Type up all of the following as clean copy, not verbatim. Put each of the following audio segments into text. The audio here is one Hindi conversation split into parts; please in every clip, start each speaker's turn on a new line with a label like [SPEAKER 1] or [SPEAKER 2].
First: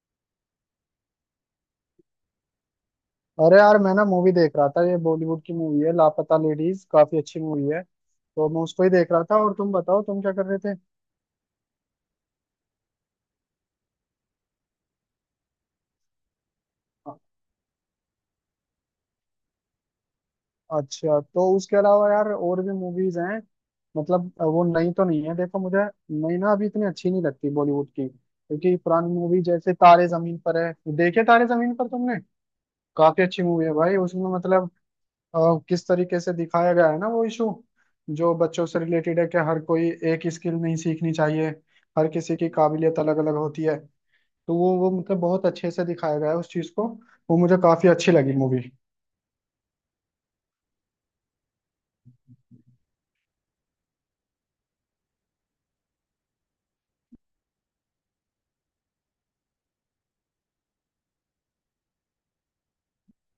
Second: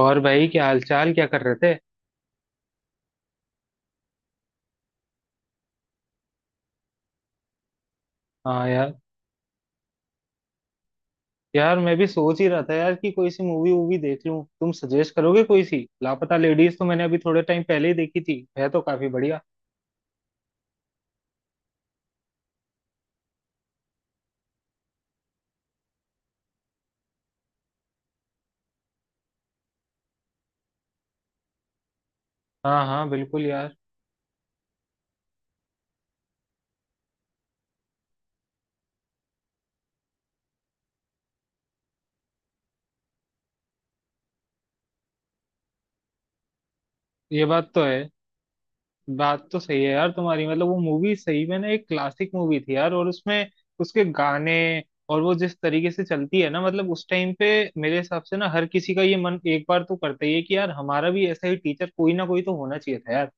[SPEAKER 1] और भाई क्या हालचाल, क्या कर रहे थे?
[SPEAKER 2] अरे यार, मैं ना मूवी देख रहा था। ये बॉलीवुड की मूवी है, लापता लेडीज। काफी अच्छी मूवी है। तो मैं
[SPEAKER 1] हाँ
[SPEAKER 2] उसको ही
[SPEAKER 1] यार।
[SPEAKER 2] देख रहा था। और तुम बताओ, तुम क्या कर रहे थे?
[SPEAKER 1] यार मैं भी सोच ही रहा था यार कि कोई सी मूवी वूवी देख लूं, तुम सजेस्ट करोगे कोई सी। लापता लेडीज तो मैंने अभी
[SPEAKER 2] अ-
[SPEAKER 1] थोड़े टाइम पहले ही देखी थी है, तो काफी बढ़िया।
[SPEAKER 2] अच्छा, तो उसके अलावा यार और भी मूवीज हैं? मतलब वो नई तो नहीं है, देखो मुझे। नई ना, अभी इतनी अच्छी नहीं लगती बॉलीवुड की, क्योंकि पुरानी मूवी जैसे तारे जमीन पर है। देखे तारे जमीन पर तुमने?
[SPEAKER 1] हाँ हाँ,
[SPEAKER 2] काफी अच्छी
[SPEAKER 1] बिल्कुल
[SPEAKER 2] मूवी है
[SPEAKER 1] यार।
[SPEAKER 2] भाई, उसमें मतलब अ, किस तरीके से दिखाया गया है ना वो इशू, जो बच्चों से रिलेटेड है, कि हर कोई एक स्किल नहीं सीखनी चाहिए। हर किसी की काबिलियत अलग अलग होती है। तो वो मतलब बहुत अच्छे से दिखाया गया है उस चीज को। वो
[SPEAKER 1] ये
[SPEAKER 2] मुझे
[SPEAKER 1] बात तो
[SPEAKER 2] काफी
[SPEAKER 1] है।
[SPEAKER 2] अच्छी लगी मूवी।
[SPEAKER 1] बात तो सही है यार तुम्हारी, मतलब वो मूवी सही में ना एक क्लासिक मूवी थी यार। और उसमें उसके गाने, और वो जिस तरीके से चलती है ना, मतलब उस टाइम पे मेरे हिसाब से ना हर किसी का ये मन एक बार तो करता ही है कि यार हमारा भी ऐसा ही टीचर कोई ना कोई तो होना चाहिए था यार।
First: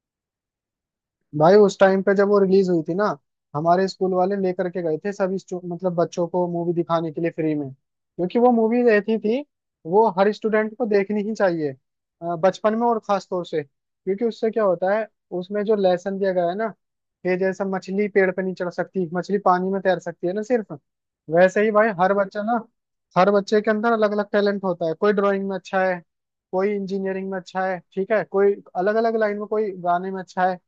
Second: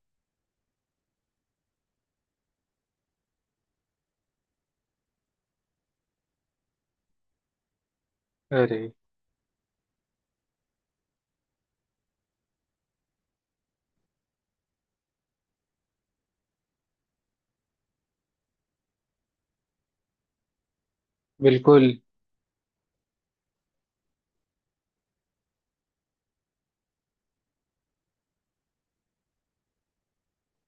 [SPEAKER 2] भाई उस टाइम पे जब वो रिलीज हुई थी ना, हमारे स्कूल वाले लेकर के गए थे सभी मतलब बच्चों को मूवी दिखाने के लिए फ्री में, क्योंकि वो
[SPEAKER 1] अरे,
[SPEAKER 2] मूवी रहती थी वो हर स्टूडेंट को देखनी ही चाहिए बचपन में। और खास तौर से क्योंकि उससे क्या होता है, उसमें जो लेसन दिया गया है ना, कि जैसे मछली पेड़ पे नहीं चढ़ सकती, मछली पानी में तैर सकती है ना सिर्फ। वैसे ही भाई
[SPEAKER 1] बिल्कुल।
[SPEAKER 2] हर बच्चा ना, हर बच्चे के अंदर अलग अलग टैलेंट होता है। कोई ड्राइंग में अच्छा है, कोई इंजीनियरिंग में अच्छा है, ठीक है, कोई अलग अलग लाइन में, कोई गाने में अच्छा है।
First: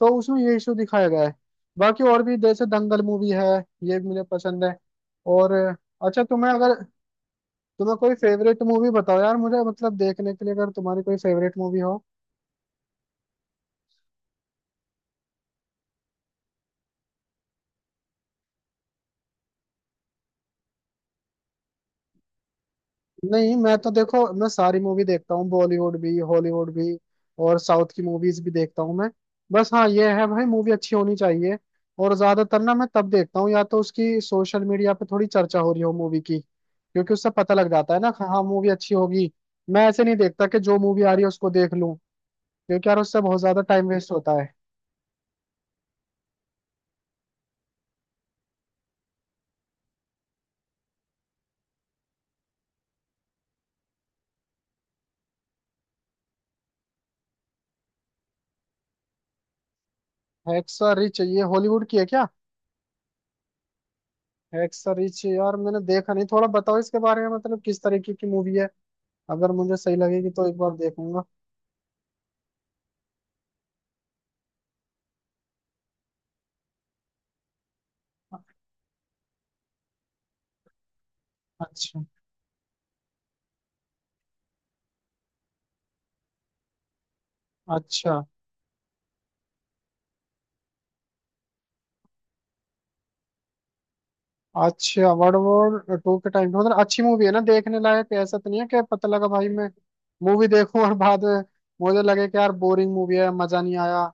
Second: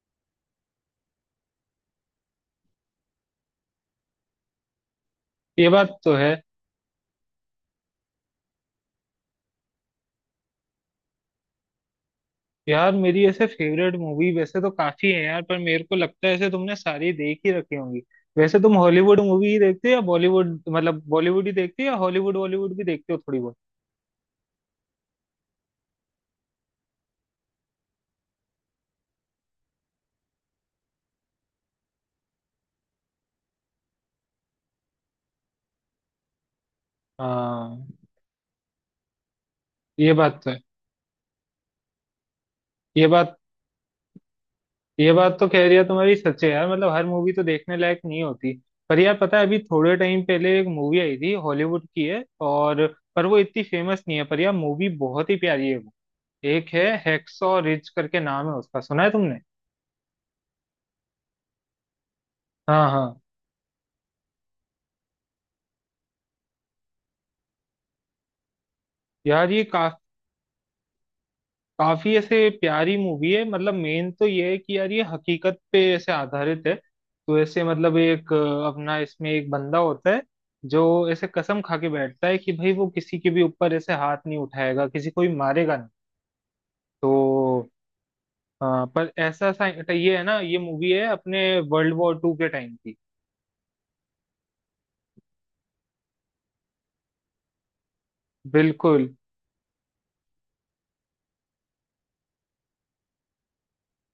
[SPEAKER 2] तो उसमें ये इशू दिखाया गया है। बाकी और भी जैसे दंगल मूवी है, ये भी मुझे पसंद है। और
[SPEAKER 1] ये बात तो
[SPEAKER 2] अच्छा
[SPEAKER 1] है।
[SPEAKER 2] तुम्हें अगर, तुम्हें कोई फेवरेट मूवी बताओ यार मुझे, मतलब देखने के लिए, अगर तुम्हारी कोई फेवरेट मूवी हो।
[SPEAKER 1] यार मेरी ऐसे फेवरेट मूवी वैसे तो काफी है यार, पर मेरे को लगता है ऐसे तुमने सारी देख ही रखी होंगी। वैसे तुम हॉलीवुड मूवी ही देखते हो या बॉलीवुड, मतलब बॉलीवुड ही देखते हो या हॉलीवुड बॉलीवुड भी देखते हो थोड़ी
[SPEAKER 2] नहीं,
[SPEAKER 1] बहुत?
[SPEAKER 2] मैं तो देखो मैं सारी मूवी देखता हूँ, बॉलीवुड भी हॉलीवुड भी। और साउथ की मूवीज भी देखता हूँ मैं। बस हाँ ये है भाई, मूवी अच्छी होनी चाहिए। और ज्यादातर ना मैं तब देखता हूँ या तो उसकी सोशल मीडिया पे थोड़ी चर्चा हो रही हो मूवी की, क्योंकि उससे पता लग
[SPEAKER 1] हाँ।
[SPEAKER 2] जाता है ना कि हाँ, मूवी अच्छी होगी। मैं ऐसे
[SPEAKER 1] ये
[SPEAKER 2] नहीं
[SPEAKER 1] बात
[SPEAKER 2] देखता
[SPEAKER 1] तो है।
[SPEAKER 2] कि जो मूवी आ रही है उसको देख लूँ, क्योंकि यार
[SPEAKER 1] ये
[SPEAKER 2] उससे
[SPEAKER 1] बात
[SPEAKER 2] बहुत ज्यादा टाइम वेस्ट होता है।
[SPEAKER 1] ये बात तो कह रही है तुम्हारी, सच है यार, मतलब हर मूवी तो देखने लायक नहीं होती। पर यार पता है, अभी थोड़े टाइम पहले एक मूवी आई थी, हॉलीवुड की है, और पर वो इतनी फेमस नहीं है, पर यार मूवी बहुत ही प्यारी है वो। एक है, हैक्सॉ रिज करके नाम है उसका, सुना है तुमने?
[SPEAKER 2] Hacksaw Ridge? ये हॉलीवुड की है क्या?
[SPEAKER 1] हाँ हाँ।
[SPEAKER 2] हेक्सा रिच यार मैंने देखा नहीं। थोड़ा बताओ इसके बारे में, मतलब किस तरीके की मूवी है? अगर
[SPEAKER 1] यार
[SPEAKER 2] मुझे सही लगेगी तो एक बार देखूंगा।
[SPEAKER 1] काफी ऐसे प्यारी मूवी है, मतलब मेन तो ये है कि यार ये हकीकत पे ऐसे आधारित है, तो ऐसे मतलब एक अपना इसमें एक बंदा होता है जो ऐसे कसम खा के
[SPEAKER 2] अच्छा।
[SPEAKER 1] बैठता है कि भाई वो किसी के भी ऊपर ऐसे हाथ नहीं उठाएगा, किसी को भी मारेगा नहीं। तो
[SPEAKER 2] अच्छा।
[SPEAKER 1] पर ऐसा सा ये है ना, ये मूवी है अपने वर्ल्ड वॉर II के टाइम की।
[SPEAKER 2] अच्छा, वर्ल्ड वॉर टू के टाइम पे, मतलब अच्छी मूवी है ना देखने लायक? ऐसा तो नहीं है कि
[SPEAKER 1] बिल्कुल।
[SPEAKER 2] पता लगा भाई मैं मूवी देखूं और बाद में मुझे लगे कि यार बोरिंग मूवी है, मजा नहीं आया।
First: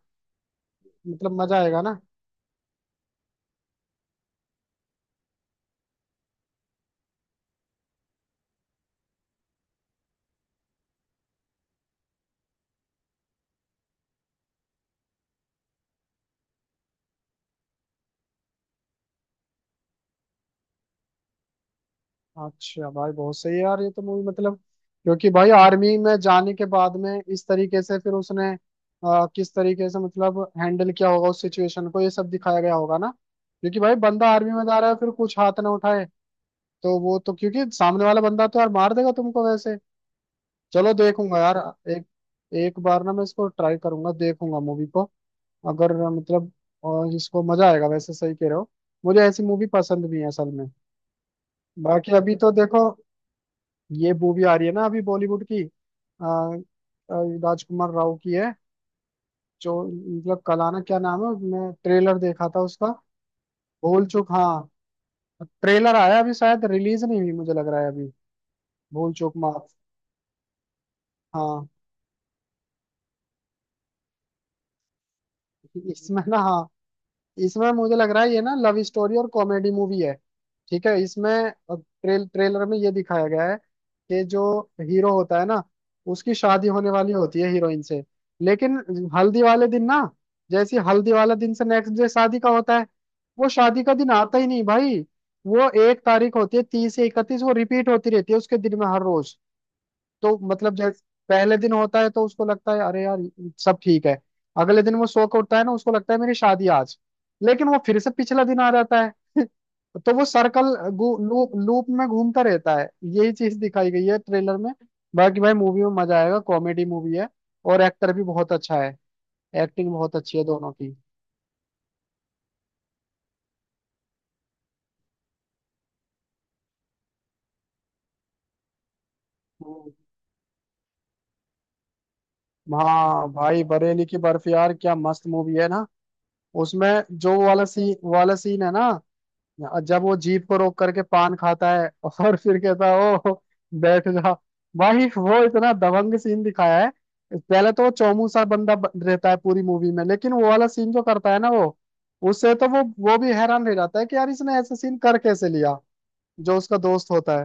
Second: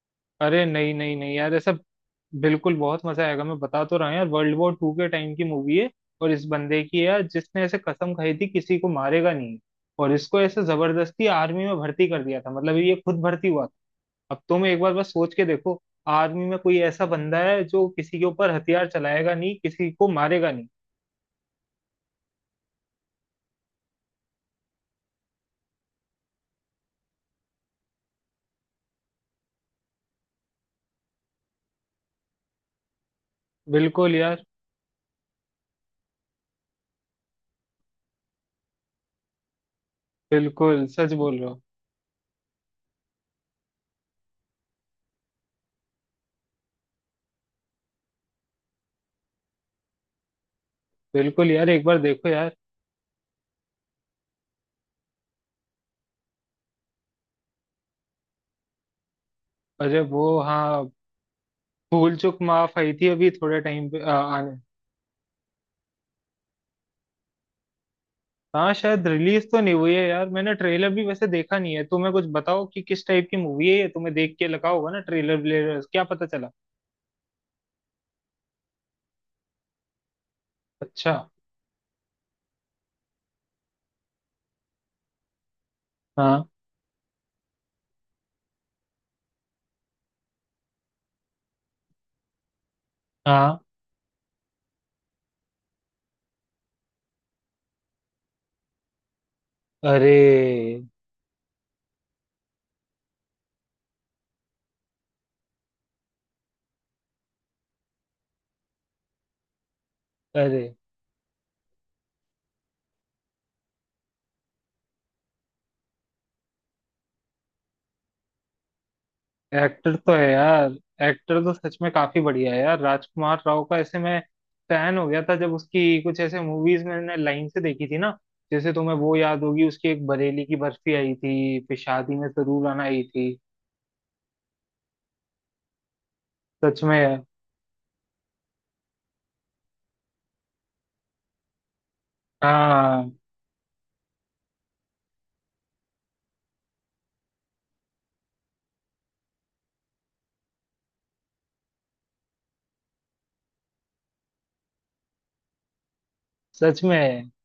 [SPEAKER 1] अरे नहीं नहीं नहीं
[SPEAKER 2] मतलब
[SPEAKER 1] यार,
[SPEAKER 2] मजा
[SPEAKER 1] ऐसा
[SPEAKER 2] आएगा ना?
[SPEAKER 1] बिल्कुल, बहुत मजा आएगा, मैं बता तो रहा हूँ यार। वर्ल्ड वॉर II के टाइम की मूवी है, और इस बंदे की है यार जिसने ऐसे कसम खाई थी किसी को मारेगा नहीं, और इसको ऐसे जबरदस्ती आर्मी में भर्ती कर दिया था, मतलब ये खुद भर्ती हुआ था। अब तुम एक बार बस सोच के देखो, आर्मी में कोई ऐसा बंदा है जो किसी के ऊपर हथियार चलाएगा नहीं, किसी को मारेगा नहीं।
[SPEAKER 2] अच्छा भाई बहुत सही है यार, ये तो मूवी मतलब, क्योंकि भाई आर्मी में जाने के बाद में इस तरीके से फिर उसने किस तरीके से मतलब हैंडल किया होगा उस सिचुएशन को, ये सब दिखाया गया होगा ना। क्योंकि भाई
[SPEAKER 1] बिल्कुल
[SPEAKER 2] बंदा
[SPEAKER 1] यार।
[SPEAKER 2] आर्मी में जा रहा है, फिर कुछ हाथ ना उठाए। तो वो तो, क्योंकि सामने वाला बंदा तो यार मार देगा तुमको वैसे।
[SPEAKER 1] बिल्कुल,
[SPEAKER 2] चलो
[SPEAKER 1] सच बोल
[SPEAKER 2] देखूंगा
[SPEAKER 1] रहे
[SPEAKER 2] यार।
[SPEAKER 1] हो।
[SPEAKER 2] एक एक बार ना मैं इसको ट्राई करूंगा, देखूंगा मूवी को। अगर मतलब, और इसको मजा आएगा वैसे। सही कह रहे हो, मुझे ऐसी मूवी पसंद भी है असल में।
[SPEAKER 1] बिल्कुल यार, एक बार
[SPEAKER 2] बाकी
[SPEAKER 1] देखो
[SPEAKER 2] अभी तो
[SPEAKER 1] यार।
[SPEAKER 2] देखो, ये मूवी आ रही है ना अभी बॉलीवुड की। आ, आ, राजकुमार राव की है जो,
[SPEAKER 1] अरे वो
[SPEAKER 2] मतलब कलाना
[SPEAKER 1] हाँ,
[SPEAKER 2] क्या नाम है, मैं
[SPEAKER 1] भूल
[SPEAKER 2] ट्रेलर
[SPEAKER 1] चूक
[SPEAKER 2] देखा था
[SPEAKER 1] माफ
[SPEAKER 2] उसका।
[SPEAKER 1] आई थी अभी थोड़े टाइम पे।
[SPEAKER 2] भूल चूक, हाँ। ट्रेलर आया अभी, शायद रिलीज नहीं हुई, मुझे लग रहा है अभी।
[SPEAKER 1] हाँ, शायद
[SPEAKER 2] भूल चूक
[SPEAKER 1] रिलीज तो
[SPEAKER 2] माफ,
[SPEAKER 1] नहीं हुई है यार, मैंने ट्रेलर भी वैसे देखा
[SPEAKER 2] हाँ।
[SPEAKER 1] नहीं है। तुम्हें कुछ बताओ कि किस टाइप की मूवी है ये, तुम्हें देख के लगा होगा ना ट्रेलर व्लेलर, क्या
[SPEAKER 2] इसमें
[SPEAKER 1] पता
[SPEAKER 2] ना,
[SPEAKER 1] चला?
[SPEAKER 2] हाँ, इसमें मुझे लग रहा है ये ना लव स्टोरी और कॉमेडी मूवी है। ठीक है,
[SPEAKER 1] अच्छा।
[SPEAKER 2] इसमें ट्रेलर में ये दिखाया गया है कि जो हीरो होता है ना, उसकी
[SPEAKER 1] हाँ
[SPEAKER 2] शादी होने वाली होती है हीरोइन से। लेकिन हल्दी वाले दिन ना, जैसे हल्दी वाला दिन से नेक्स्ट डे शादी का होता है, वो
[SPEAKER 1] हाँ।
[SPEAKER 2] शादी का दिन आता ही नहीं भाई। वो एक तारीख होती है 30 से 31, वो रिपीट होती रहती है उसके दिन में हर रोज। तो मतलब
[SPEAKER 1] अरे।
[SPEAKER 2] जैसे पहले दिन होता है तो उसको लगता है अरे यार, सब ठीक है। अगले दिन वो सो के उठता है ना, उसको लगता है मेरी शादी आज। लेकिन वो फिर से पिछला दिन आ जाता है। तो वो
[SPEAKER 1] अरे।
[SPEAKER 2] सर्कल लूप लूप में घूमता रहता है। यही चीज दिखाई गई है ट्रेलर में। बाकी भाई मूवी में मजा आएगा, कॉमेडी मूवी है। और एक्टर भी बहुत अच्छा है। एक्टिंग
[SPEAKER 1] एक्टर तो
[SPEAKER 2] बहुत
[SPEAKER 1] है
[SPEAKER 2] अच्छी है
[SPEAKER 1] यार।
[SPEAKER 2] दोनों की।
[SPEAKER 1] एक्टर तो सच में काफी बढ़िया है यार, राजकुमार राव का ऐसे मैं फैन हो गया था, जब उसकी कुछ ऐसे मूवीज मैंने लाइन से देखी थी ना, जैसे तुम्हें वो याद होगी, उसकी
[SPEAKER 2] हम्म।
[SPEAKER 1] एक बरेली की बर्फी आई थी, फिर शादी में जरूर आना आई
[SPEAKER 2] हाँ
[SPEAKER 1] थी।
[SPEAKER 2] भाई, बरेली की बर्फ यार क्या मस्त मूवी है ना।
[SPEAKER 1] सच
[SPEAKER 2] उसमें
[SPEAKER 1] में।
[SPEAKER 2] जो वाला सीन है ना। हाँ, और जब वो जीप को रोक करके पान खाता है और फिर कहता
[SPEAKER 1] हाँ।
[SPEAKER 2] है, ओ बैठ जा। भाई वो इतना दबंग सीन दिखाया है। पहले तो वो चौमू सा बंदा रहता है पूरी मूवी में, लेकिन वो वाला सीन जो करता है ना वो, उससे तो वो भी हैरान रह जाता है कि यार इसने ऐसा सीन कर कैसे लिया, जो उसका
[SPEAKER 1] सच
[SPEAKER 2] दोस्त
[SPEAKER 1] में,
[SPEAKER 2] होता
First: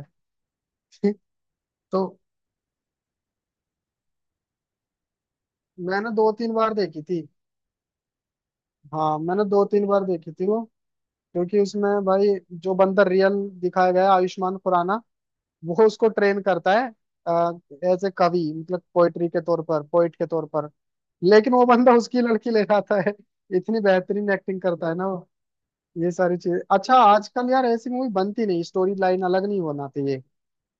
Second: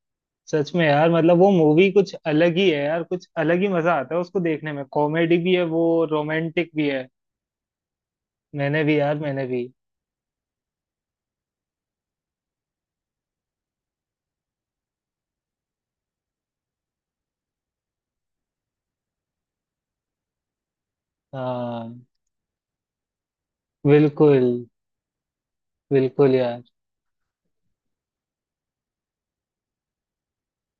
[SPEAKER 1] सच में यार,
[SPEAKER 2] है।
[SPEAKER 1] मतलब वो मूवी
[SPEAKER 2] तो
[SPEAKER 1] कुछ अलग ही है यार, कुछ अलग ही मजा आता है उसको देखने में, कॉमेडी भी है वो,
[SPEAKER 2] मैंने दो तीन
[SPEAKER 1] रोमांटिक
[SPEAKER 2] बार
[SPEAKER 1] भी
[SPEAKER 2] देखी
[SPEAKER 1] है।
[SPEAKER 2] थी।
[SPEAKER 1] मैंने भी यार,
[SPEAKER 2] हाँ मैंने
[SPEAKER 1] मैंने भी।
[SPEAKER 2] दो तीन बार देखी थी वो, क्योंकि उसमें भाई जो बंदा रियल दिखाया गया है, आयुष्मान खुराना, वो उसको ट्रेन करता है एज ए कवि, मतलब पोएट्री के तौर पर, पोइट के तौर पर। लेकिन वो बंदा
[SPEAKER 1] हाँ,
[SPEAKER 2] उसकी लड़की ले जाता है। इतनी बेहतरीन
[SPEAKER 1] बिल्कुल।
[SPEAKER 2] एक्टिंग करता है ना वो। ये
[SPEAKER 1] बिल्कुल
[SPEAKER 2] सारी
[SPEAKER 1] यार।
[SPEAKER 2] चीज, अच्छा आजकल यार ऐसी मूवी बनती नहीं, स्टोरी लाइन अलग नहीं होना चाहिए।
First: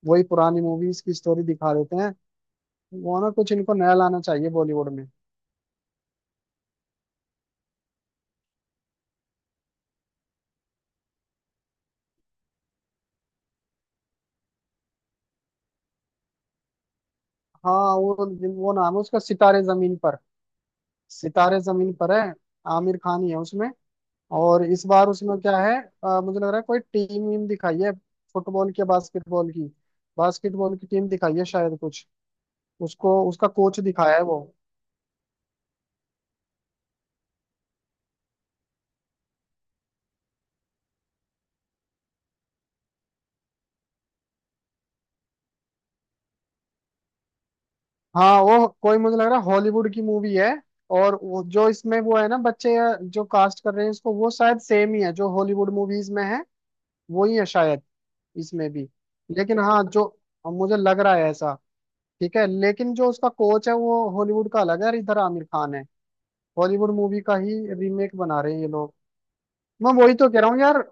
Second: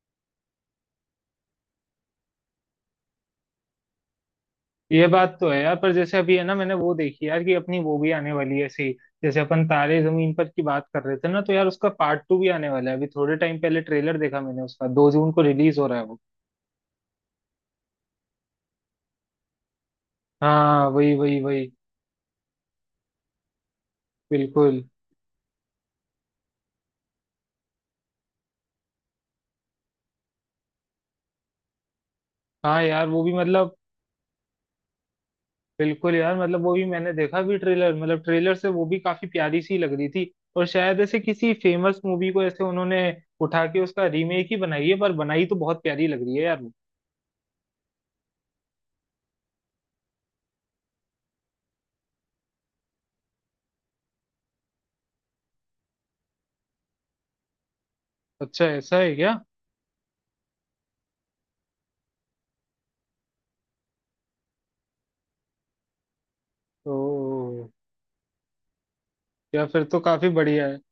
[SPEAKER 2] वही पुरानी मूवीज की स्टोरी दिखा देते हैं। वो ना कुछ इनको नया लाना चाहिए बॉलीवुड
[SPEAKER 1] ये
[SPEAKER 2] में।
[SPEAKER 1] बात तो है यार, पर जैसे अभी है ना, मैंने वो देखी यार कि अपनी वो भी आने वाली है ऐसी। जैसे अपन तारे जमीन पर की बात कर रहे थे ना, तो यार उसका पार्ट 2 भी आने वाला है। अभी थोड़े टाइम पहले ट्रेलर देखा मैंने उसका, 2 जून को रिलीज हो रहा है वो।
[SPEAKER 2] हाँ वो नाम है उसका सितारे जमीन पर।
[SPEAKER 1] हाँ वही वही
[SPEAKER 2] सितारे
[SPEAKER 1] वही।
[SPEAKER 2] जमीन पर है, आमिर खान ही है उसमें। और
[SPEAKER 1] बिल्कुल।
[SPEAKER 2] इस बार उसमें क्या है, मुझे लग रहा है कोई टीम वीम दिखाई है, फुटबॉल की या बास्केटबॉल की। बास्केटबॉल की टीम दिखाई है शायद कुछ।
[SPEAKER 1] हाँ यार
[SPEAKER 2] उसको
[SPEAKER 1] वो भी
[SPEAKER 2] उसका
[SPEAKER 1] मतलब,
[SPEAKER 2] कोच दिखाया है वो।
[SPEAKER 1] बिल्कुल यार, मतलब वो भी मैंने देखा भी ट्रेलर, मतलब ट्रेलर से वो भी काफी प्यारी सी लग रही थी, और शायद ऐसे किसी फेमस मूवी को ऐसे उन्होंने उठा के उसका रीमेक ही बनाई है, पर बनाई तो बहुत प्यारी लग रही है यार वो।
[SPEAKER 2] हाँ वो कोई, मुझे लग रहा है हॉलीवुड की मूवी है। और वो जो इसमें वो है ना बच्चे, जो कास्ट कर रहे हैं इसको, वो शायद सेम ही है जो हॉलीवुड मूवीज में है, वो ही है शायद
[SPEAKER 1] अच्छा,
[SPEAKER 2] इसमें भी।
[SPEAKER 1] ऐसा है क्या?
[SPEAKER 2] लेकिन हाँ जो, मुझे लग रहा है ऐसा। ठीक है, लेकिन जो उसका कोच है वो हॉलीवुड का अलग है, और इधर आमिर खान है। हॉलीवुड मूवी का ही
[SPEAKER 1] तो
[SPEAKER 2] रीमेक बना रहे हैं ये लोग।
[SPEAKER 1] या फिर
[SPEAKER 2] मैं
[SPEAKER 1] तो
[SPEAKER 2] वही तो
[SPEAKER 1] काफी
[SPEAKER 2] कह रहा हूँ
[SPEAKER 1] बढ़िया है।
[SPEAKER 2] यार।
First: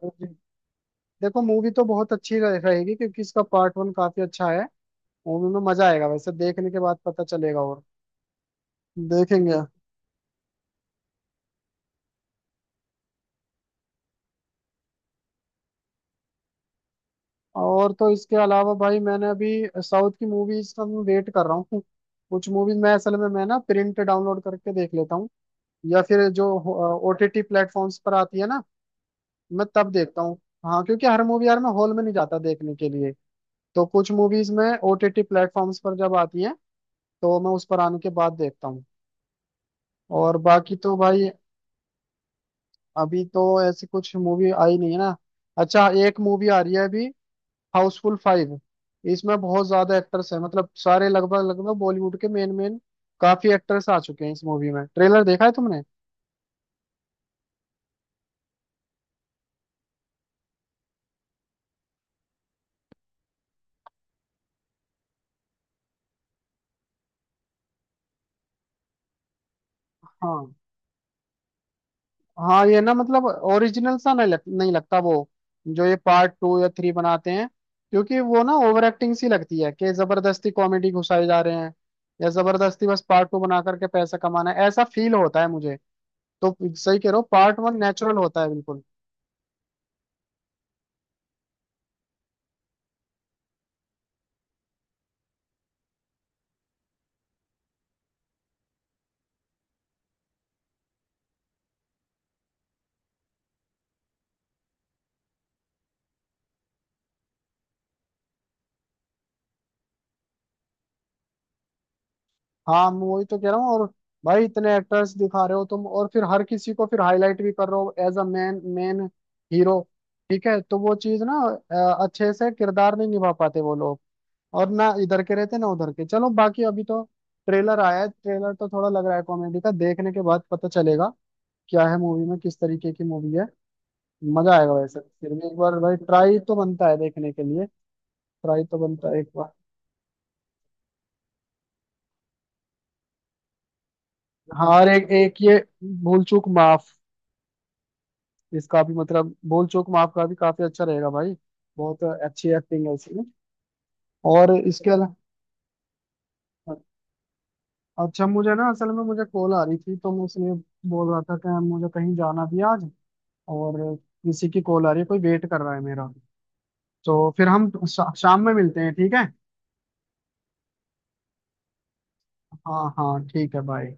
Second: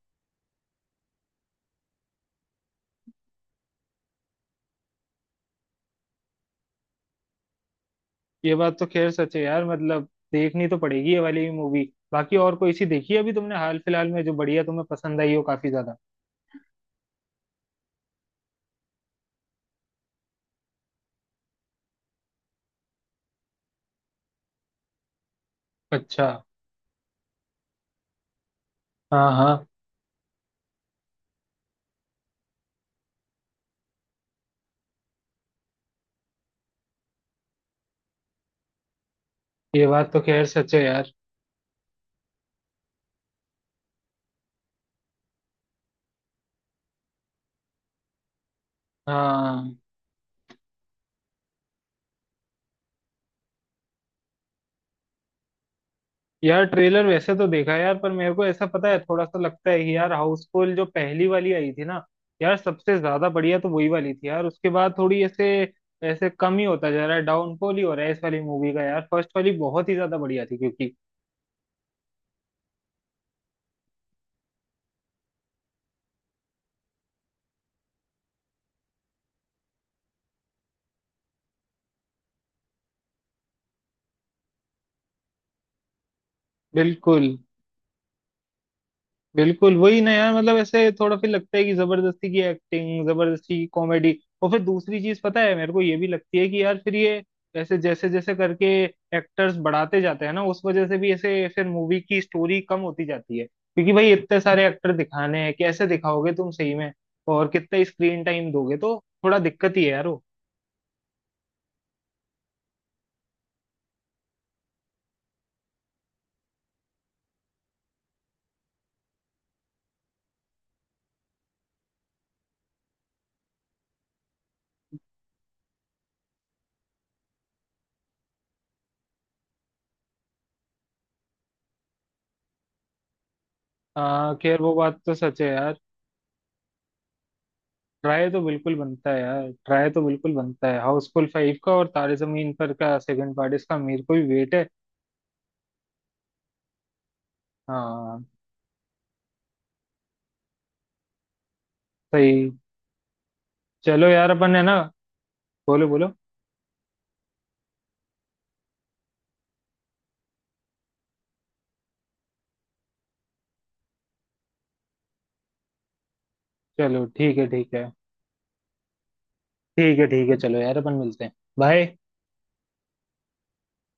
[SPEAKER 2] देखो मूवी तो बहुत अच्छी रहेगी, क्योंकि इसका पार्ट वन काफी अच्छा है। मूवी में मजा आएगा वैसे, देखने के बाद पता चलेगा। और
[SPEAKER 1] ये बात तो खैर सच है
[SPEAKER 2] देखेंगे।
[SPEAKER 1] यार, मतलब देखनी तो पड़ेगी ये वाली मूवी। बाकी और कोई सी देखी है अभी तुमने हाल फिलहाल में जो बढ़िया तुम्हें पसंद आई हो काफी ज्यादा?
[SPEAKER 2] और तो इसके अलावा भाई मैंने अभी, साउथ की मूवीज का मैं वेट कर रहा हूँ। कुछ मूवीज मैं असल में मैं ना प्रिंट डाउनलोड करके देख लेता हूँ, या
[SPEAKER 1] अच्छा।
[SPEAKER 2] फिर जो ओटीटी प्लेटफॉर्म्स पर आती है ना,
[SPEAKER 1] हाँ
[SPEAKER 2] मैं
[SPEAKER 1] हाँ।
[SPEAKER 2] तब देखता हूँ। हाँ, क्योंकि हर मूवी यार मैं हॉल में नहीं जाता देखने के लिए। तो कुछ मूवीज में ओटीटी प्लेटफॉर्म्स पर जब आती है तो मैं उस पर आने के बाद देखता हूँ।
[SPEAKER 1] ये बात तो
[SPEAKER 2] और
[SPEAKER 1] खैर सच
[SPEAKER 2] बाकी
[SPEAKER 1] है
[SPEAKER 2] तो
[SPEAKER 1] यार।
[SPEAKER 2] भाई अभी तो ऐसी कुछ मूवी आई नहीं है ना। अच्छा, एक मूवी आ रही है अभी, हाउसफुल फाइव। इसमें बहुत
[SPEAKER 1] हाँ
[SPEAKER 2] ज्यादा एक्टर्स हैं, मतलब सारे लगभग लगभग बॉलीवुड के मेन मेन, काफी एक्टर्स आ चुके हैं इस मूवी में। ट्रेलर देखा है तुमने?
[SPEAKER 1] यार, ट्रेलर वैसे तो देखा है यार, पर मेरे को ऐसा पता है, थोड़ा सा लगता है कि यार हाउसफुल जो पहली वाली आई थी ना, यार सबसे ज्यादा बढ़िया तो वही वाली थी यार, उसके बाद थोड़ी ऐसे ऐसे कम ही होता जा रहा है, डाउनफॉल ही हो रहा है इस वाली मूवी का यार। फर्स्ट वाली बहुत ही ज्यादा बढ़िया
[SPEAKER 2] हाँ,
[SPEAKER 1] थी, क्योंकि
[SPEAKER 2] हाँ ये ना मतलब ओरिजिनल सा नहीं नहीं लगता वो, जो ये पार्ट टू या थ्री बनाते हैं। क्योंकि वो ना ओवर एक्टिंग सी लगती है, कि जबरदस्ती कॉमेडी घुसाए जा रहे हैं, या जबरदस्ती बस पार्ट टू बना करके पैसा कमाना है, ऐसा फील होता है मुझे। तो सही कह रहे हो,
[SPEAKER 1] बिल्कुल,
[SPEAKER 2] पार्ट वन नेचुरल होता है बिल्कुल।
[SPEAKER 1] बिल्कुल वही ना यार, मतलब ऐसे थोड़ा फिर लगता है कि जबरदस्ती की एक्टिंग, जबरदस्ती की कॉमेडी। और फिर दूसरी चीज पता है मेरे को ये भी लगती है कि यार फिर ये ऐसे जैसे जैसे करके एक्टर्स बढ़ाते जाते हैं ना, उस वजह से भी ऐसे फिर मूवी की स्टोरी कम होती जाती है, क्योंकि भाई इतने सारे एक्टर दिखाने हैं, कैसे दिखाओगे तुम सही में? और कितना स्क्रीन टाइम दोगे? तो थोड़ा दिक्कत ही है यार वो।
[SPEAKER 2] हाँ मैं वही तो कह रहा हूँ। और भाई इतने एक्टर्स दिखा रहे हो तुम, और फिर हर किसी को फिर हाईलाइट भी कर रहे हो as a man main hero. ठीक है, तो वो चीज ना अच्छे से किरदार नहीं निभा पाते वो लोग। और ना इधर के रहते ना उधर के। चलो बाकी अभी तो ट्रेलर आया है, ट्रेलर तो थोड़ा लग रहा है कॉमेडी का, देखने के बाद पता चलेगा क्या है मूवी में, किस तरीके की मूवी है। मजा
[SPEAKER 1] खैर वो
[SPEAKER 2] आएगा
[SPEAKER 1] बात
[SPEAKER 2] वैसे
[SPEAKER 1] तो
[SPEAKER 2] फिर
[SPEAKER 1] सच है
[SPEAKER 2] भी एक
[SPEAKER 1] यार।
[SPEAKER 2] बार, भाई ट्राई तो बनता है देखने के लिए।
[SPEAKER 1] ट्राई तो
[SPEAKER 2] ट्राई
[SPEAKER 1] बिल्कुल
[SPEAKER 2] तो बनता
[SPEAKER 1] बनता है
[SPEAKER 2] है एक
[SPEAKER 1] यार,
[SPEAKER 2] बार।
[SPEAKER 1] ट्राई तो बिल्कुल बनता है। हाउसफुल 5 का, और तारे जमीन पर का सेकंड पार्ट, इसका मेरे को भी वेट है।
[SPEAKER 2] हाँ, और एक एक ये भूल चूक माफ,
[SPEAKER 1] हाँ,
[SPEAKER 2] इसका भी मतलब भूल चूक माफ का भी काफी अच्छा रहेगा भाई। बहुत अच्छी
[SPEAKER 1] सही।
[SPEAKER 2] एक्टिंग है इसमें।
[SPEAKER 1] चलो यार, अपन
[SPEAKER 2] और
[SPEAKER 1] है ना।
[SPEAKER 2] इसके अलावा,
[SPEAKER 1] बोलो बोलो।
[SPEAKER 2] अच्छा मुझे ना असल में मुझे कॉल आ रही थी, तो मैं इसलिए बोल रहा था कि मुझे कहीं जाना भी है आज, और किसी की कॉल आ रही है, कोई वेट कर रहा है मेरा।
[SPEAKER 1] चलो
[SPEAKER 2] तो
[SPEAKER 1] ठीक है
[SPEAKER 2] फिर हम
[SPEAKER 1] ठीक है।
[SPEAKER 2] शाम में मिलते हैं, ठीक है।
[SPEAKER 1] ठीक है ठीक है, चलो यार अपन मिलते हैं। बाय।
[SPEAKER 2] हाँ हाँ, ठीक है, बाय।